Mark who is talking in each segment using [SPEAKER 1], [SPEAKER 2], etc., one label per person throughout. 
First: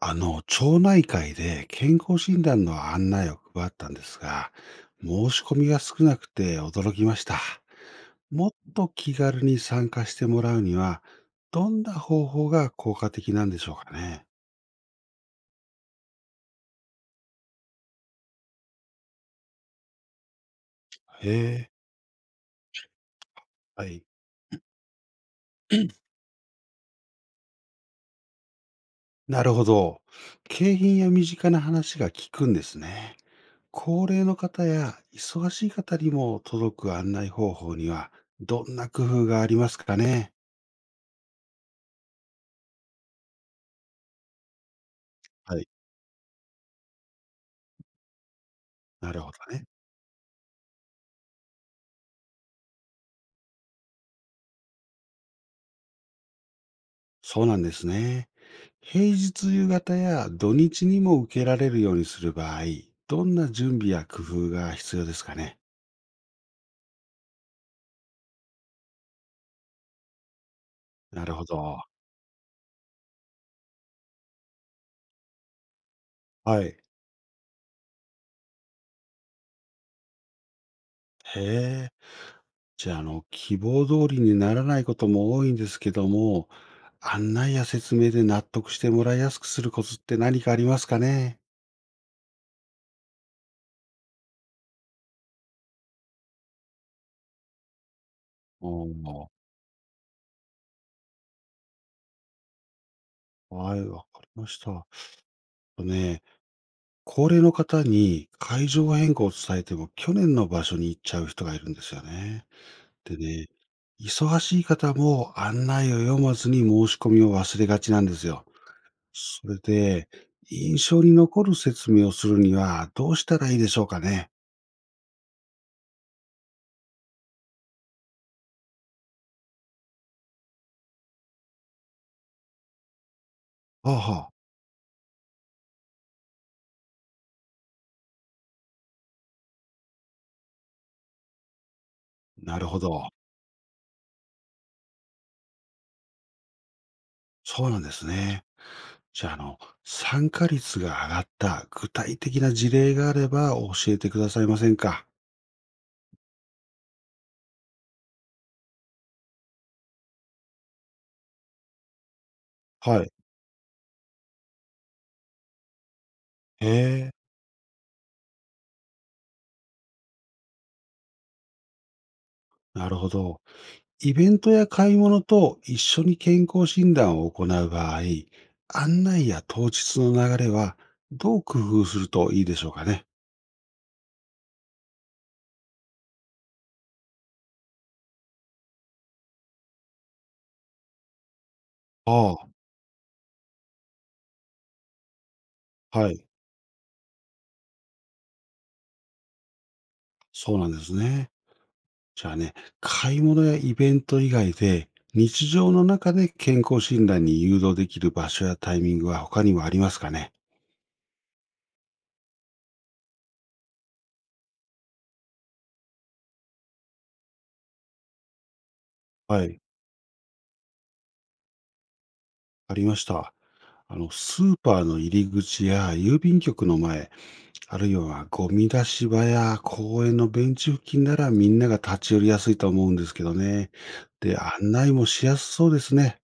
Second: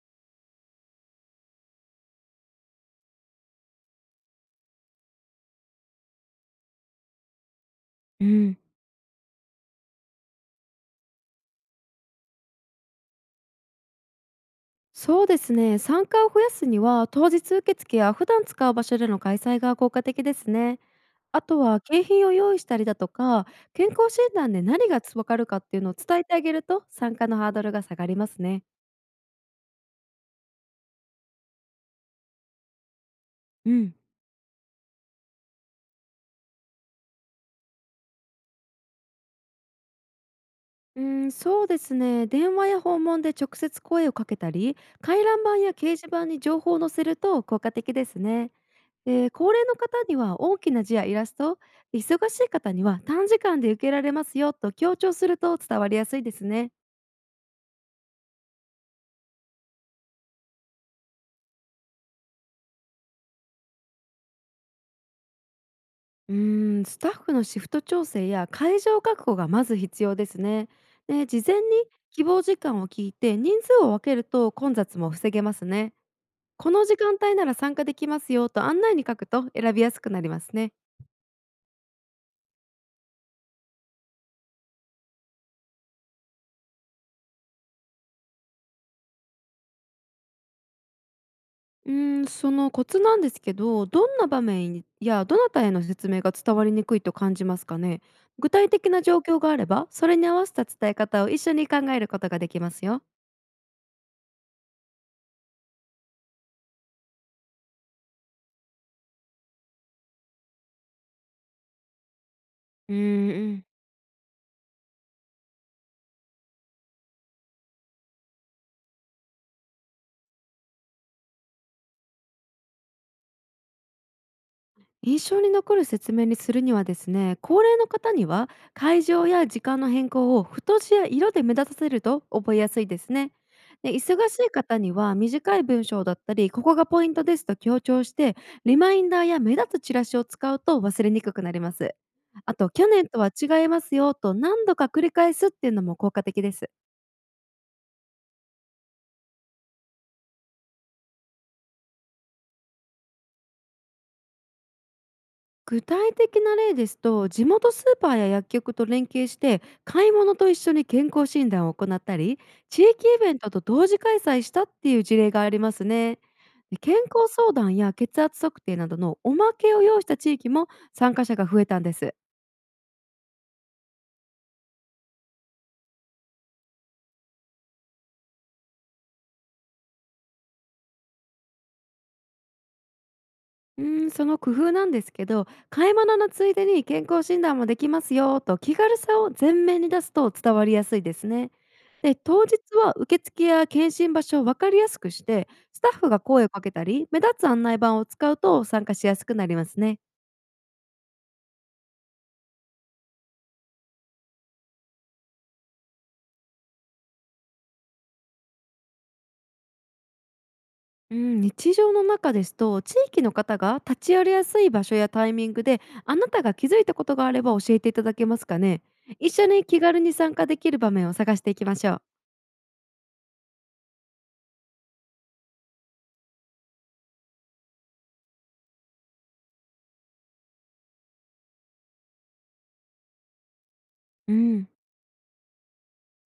[SPEAKER 1] 町内会で健康診断の案内を配ったんですが、申し込みが少なくて驚きました。
[SPEAKER 2] う
[SPEAKER 1] もっ
[SPEAKER 2] ん、
[SPEAKER 1] と気軽に参加してもらうには、どんな方法が効果的なんでしょうかね。
[SPEAKER 2] そうですね。参加を増やすには、当日受付や普段使う場所での開催が効果的ですね。
[SPEAKER 1] へ
[SPEAKER 2] あと
[SPEAKER 1] え、
[SPEAKER 2] は景品を用意したりだとか、
[SPEAKER 1] は
[SPEAKER 2] 健
[SPEAKER 1] い。
[SPEAKER 2] 康診断で何が分かるかっていうのを伝えてあげると、参加のハードルが下がりますね。
[SPEAKER 1] なるほど。景品や身近な話が効くんですね。
[SPEAKER 2] うん
[SPEAKER 1] 高齢の方や忙しい方にも届く案内方法には、どんな工夫がありますかね。
[SPEAKER 2] うん、そうですね。電話や訪問で直接声をかけたり、回覧板
[SPEAKER 1] はい。
[SPEAKER 2] や掲示板に情報を載せると効果的ですね。
[SPEAKER 1] なるほ
[SPEAKER 2] で、高
[SPEAKER 1] どね。
[SPEAKER 2] 齢の方には大きな字やイラスト、忙しい方には短時間で受けられますよと強調すると伝わりやすいですね。
[SPEAKER 1] そうなんですね。平日夕方や土日にも受けられるようにする場合、どんな準備や工夫が必要ですかね？
[SPEAKER 2] うーん、スタッフのシフト調整や会場確保がまず必要ですね。
[SPEAKER 1] な
[SPEAKER 2] で、
[SPEAKER 1] る
[SPEAKER 2] 事
[SPEAKER 1] ほ
[SPEAKER 2] 前に
[SPEAKER 1] ど。
[SPEAKER 2] 希望時間を聞いて人数を分けると混雑も防げますね。
[SPEAKER 1] は
[SPEAKER 2] こ
[SPEAKER 1] い。
[SPEAKER 2] の時間帯なら参加できますよと案内に書くと選びやすくなりますね。
[SPEAKER 1] へえ。じゃあ、希望通りにならないことも多いんですけども、案内や説明で納得してもらいやすくするコツって何かありますかね？
[SPEAKER 2] うーん、そのコツなんですけど、どんな場面やどなたへの説明が伝わりにくいと感じますかね。具体的な状
[SPEAKER 1] お
[SPEAKER 2] 況があれば、それに合わせた伝え方を一緒に考えることができますよ。
[SPEAKER 1] お、はい、わかりました。とね、高齢の方に会場変更を伝えても、去年の場所に行っちゃう人がいるんですよね。
[SPEAKER 2] う
[SPEAKER 1] でね、
[SPEAKER 2] ーん、
[SPEAKER 1] 忙しい方も案内を読まずに申し込みを忘れがちなんですよ。それで、印象に残る説明をするにはどうしたらいいでしょうかね。
[SPEAKER 2] 印象に残る説明にするにはですね、高齢の方には会場や時間の変更を太字や色で目立たせると覚えやすいですね。
[SPEAKER 1] は
[SPEAKER 2] で、
[SPEAKER 1] あは
[SPEAKER 2] 忙
[SPEAKER 1] あ、
[SPEAKER 2] しい方には短い文章だったり、ここがポイントですと強調して、リマインダーや目立つチラシを使うと忘れにくくなります。あ
[SPEAKER 1] なる
[SPEAKER 2] と、
[SPEAKER 1] ほ
[SPEAKER 2] 去年
[SPEAKER 1] ど。
[SPEAKER 2] とは違いますよと何度か繰り返すっていうのも効果的です。
[SPEAKER 1] そうなんですね。じゃあ、参加率が上がった具体的な事例があれば教えてくださいませんか。
[SPEAKER 2] 具体的な例ですと、地元スーパーや薬局と連携して買い物と一緒に健康診断を行ったり、地域
[SPEAKER 1] はい。
[SPEAKER 2] イベントと同時開催したっていう事例がありますね。
[SPEAKER 1] へ
[SPEAKER 2] で、健
[SPEAKER 1] え、
[SPEAKER 2] 康相談や血圧測定などのおまけを要した地域も参加者が増えたんです。
[SPEAKER 1] なるほど。イベントや買い物と一緒に健康診断を行う場合、案内や当日の流れはどう工夫するといいでしょうかね。
[SPEAKER 2] うーん、その工夫なんですけど、買い物のついでに健康診断もできますよと気軽さを前面に出すと伝わりやすいですね。で、当
[SPEAKER 1] あ
[SPEAKER 2] 日は受付や検診場所を分かりやすくして、スタッ
[SPEAKER 1] あ、
[SPEAKER 2] フ
[SPEAKER 1] は
[SPEAKER 2] が
[SPEAKER 1] い。
[SPEAKER 2] 声をかけたり、目立つ案内板を使うと参加しやすくなりますね。
[SPEAKER 1] そうなんですね。じゃあね、買い物やイベント以外で、日常の中で健康診断に誘導できる場所やタイミングは他にもありますかね。
[SPEAKER 2] うん、日常の中ですと、地域の方が立ち寄りやすい場所やタイミングで、あなたが気づいたことがあれば教えていただけますかね。一
[SPEAKER 1] は
[SPEAKER 2] 緒
[SPEAKER 1] い、
[SPEAKER 2] に気軽に参加できる場面を探していきましょう。
[SPEAKER 1] ありました。スーパーの入り口や郵便局の前、あるいはゴミ出し場や公園のベンチ付近ならみんなが立ち寄りやすいと思うんですけどね。
[SPEAKER 2] う
[SPEAKER 1] で、
[SPEAKER 2] ん。
[SPEAKER 1] 案内もしやすそうですね。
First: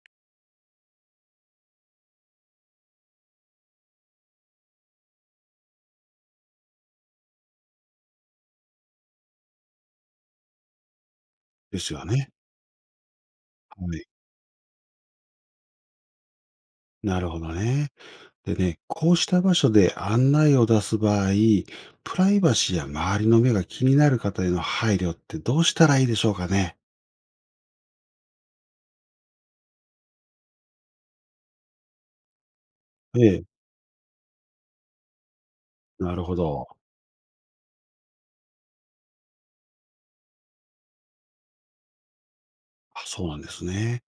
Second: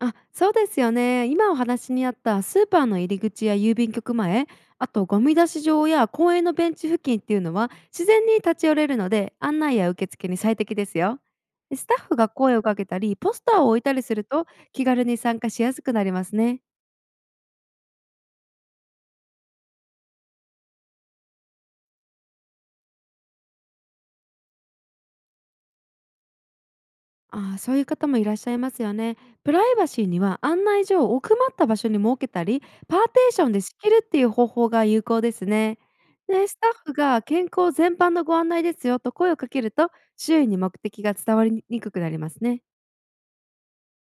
[SPEAKER 2] あ、そうですよね。今お話にあったスーパーの入り口や郵便局前、あとゴミ出し場や公園のベンチ付近っていうのは自然に立ち寄れるので案内や受付に最適ですよ。で、
[SPEAKER 1] で
[SPEAKER 2] ス
[SPEAKER 1] す
[SPEAKER 2] タ
[SPEAKER 1] よ
[SPEAKER 2] ッフ
[SPEAKER 1] ね。
[SPEAKER 2] が声をかけたりポスターを置い
[SPEAKER 1] は
[SPEAKER 2] たり
[SPEAKER 1] い。
[SPEAKER 2] すると、気軽に参加しやすくなりますね。
[SPEAKER 1] なるほどね。でね、こうした場所で案内を出す場合、プライバシーや周りの目が気になる方への配慮ってどうしたらいいでしょうかね。
[SPEAKER 2] ああ、そういう方もいらっしゃいますよね。プライバシーには案内所を奥まった場所に設けたり、パーテ
[SPEAKER 1] え
[SPEAKER 2] ーシ
[SPEAKER 1] え、
[SPEAKER 2] ョンで仕切るっていう方法が有効ですね。
[SPEAKER 1] なるほ
[SPEAKER 2] で、ス
[SPEAKER 1] ど。
[SPEAKER 2] タッフが健康全般のご案内ですよと声をかけると、周囲に目的が伝わりにくくなりますね。
[SPEAKER 1] あそうなんですね。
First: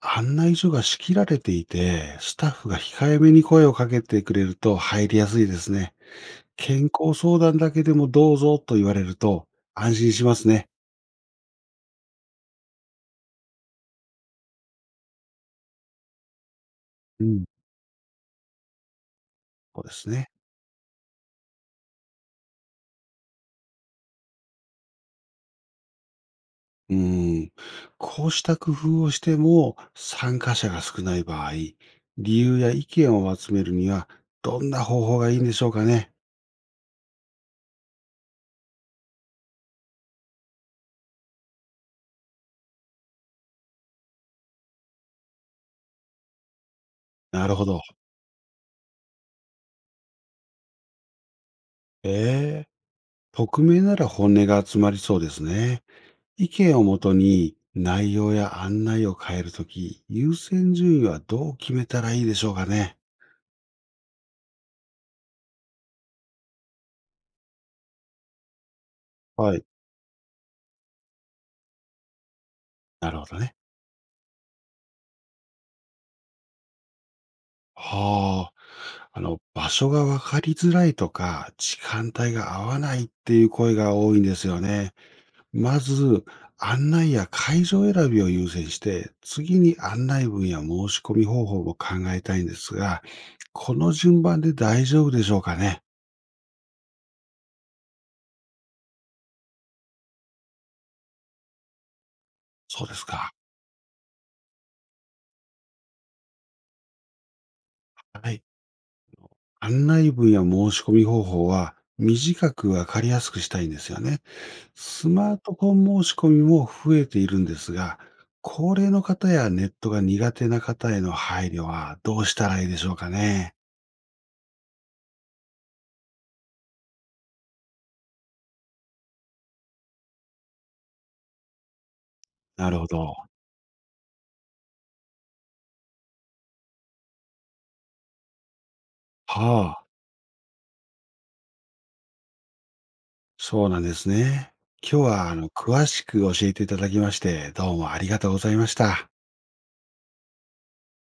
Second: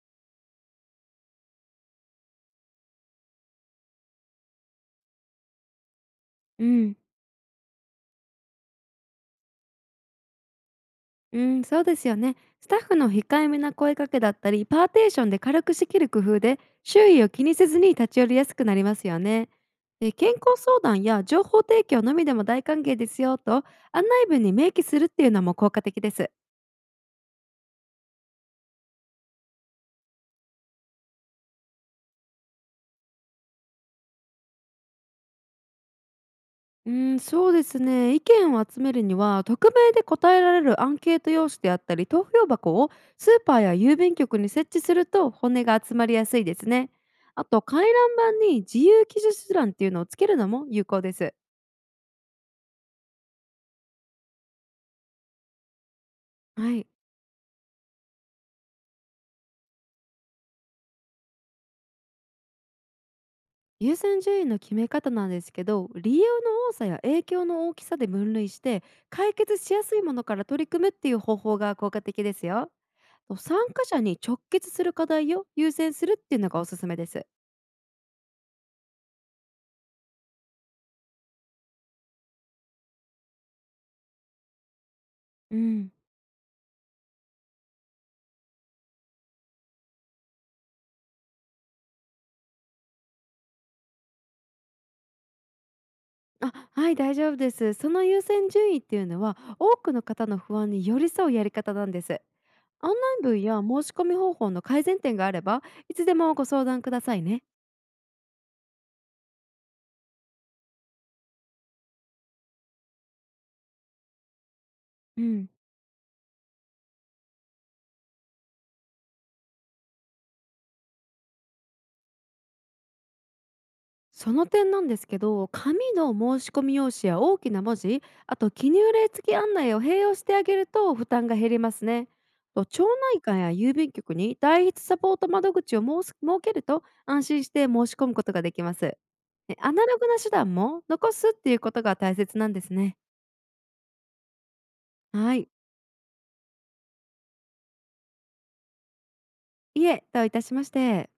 [SPEAKER 1] 案内所が仕切られていて、スタッフが控えめに声をかけてくれると入りやすいですね。
[SPEAKER 2] う
[SPEAKER 1] 健
[SPEAKER 2] ん。
[SPEAKER 1] 康相談だけでもどうぞと言われると安心しますね。
[SPEAKER 2] うん、そうですよね。スタッフの控えめな声かけだったり、パーテーションで軽く仕切る工夫で、周囲
[SPEAKER 1] う
[SPEAKER 2] を
[SPEAKER 1] ん。
[SPEAKER 2] 気にせずに立ち寄りやすくなりますよね。
[SPEAKER 1] そうです
[SPEAKER 2] で、
[SPEAKER 1] ね。
[SPEAKER 2] 健康相談や情報提供のみでも大歓迎ですよと案内文に明記するっていうのも効果的です。
[SPEAKER 1] うん。こうした工夫をしても参加者が少ない場合、理由や意見を集めるにはどんな方法がいいんでしょうかね。
[SPEAKER 2] うん、そうですね。意見を集めるには、匿名で答えられるアンケート用紙であったり、投票箱をスーパーや郵便局に設置すると骨が集まりやすいですね。あ
[SPEAKER 1] なる
[SPEAKER 2] と、
[SPEAKER 1] ほど。
[SPEAKER 2] 回覧板に自由記述欄っていうのをつけるのも有効です。
[SPEAKER 1] ええ匿名なら本音が集まりそうですね。意
[SPEAKER 2] は
[SPEAKER 1] 見を
[SPEAKER 2] い。
[SPEAKER 1] もとに内容や案内を変えるとき、優先順位はどう決めたらいいでしょうかね。
[SPEAKER 2] 優先順位の決め方なんですけど、理由の多さや影響の大きさで分類して、解
[SPEAKER 1] は
[SPEAKER 2] 決
[SPEAKER 1] い。
[SPEAKER 2] しやすいものから取り組むっていう方法が効果的ですよ。
[SPEAKER 1] なるほ
[SPEAKER 2] と、
[SPEAKER 1] どね。
[SPEAKER 2] 参加者に直結する課題を優先するっていうのがおすすめです。
[SPEAKER 1] はあ。場所が分かりづらいとか、時間帯が合わないっていう声が多いんですよね。
[SPEAKER 2] う
[SPEAKER 1] ま
[SPEAKER 2] ん。
[SPEAKER 1] ず、案内や会場選びを優先して、次に案内文や申し込み方法も考えたいんですが、この順番で大丈夫でしょうかね。
[SPEAKER 2] あ、はい、大丈夫です。その優先順位っていうのは、多くの方の不安に寄り添うやり方なんです。
[SPEAKER 1] そう
[SPEAKER 2] 案
[SPEAKER 1] です
[SPEAKER 2] 内
[SPEAKER 1] か。
[SPEAKER 2] 文や申し込み方法の改善点があれば、いつでもご相談くださいね。
[SPEAKER 1] はい。案内文や申し込み方法は、短く分かりやすくしたいんですよね。ス
[SPEAKER 2] う
[SPEAKER 1] マー
[SPEAKER 2] ん。
[SPEAKER 1] トフォン申し込みも増えているんですが、高齢の方やネットが苦手な方への配慮はどうしたらいいでしょうかね。
[SPEAKER 2] その点なんですけど、紙の申し込み用紙や大きな文字、あと記入例付き案内を併用してあげると負担が減りますね。と、
[SPEAKER 1] なる
[SPEAKER 2] 町
[SPEAKER 1] ほど。
[SPEAKER 2] 内会や郵便局に代筆サポート窓口を設けると安心して申し込むことができます。ア
[SPEAKER 1] は
[SPEAKER 2] ナ
[SPEAKER 1] あ、
[SPEAKER 2] ログな手段も残すっていうことが大切なんですね。
[SPEAKER 1] そうなんですね。今日は
[SPEAKER 2] はい。
[SPEAKER 1] 詳しく教えていただきまして、どうもありがとうございました。
[SPEAKER 2] いえ、どういたしまして。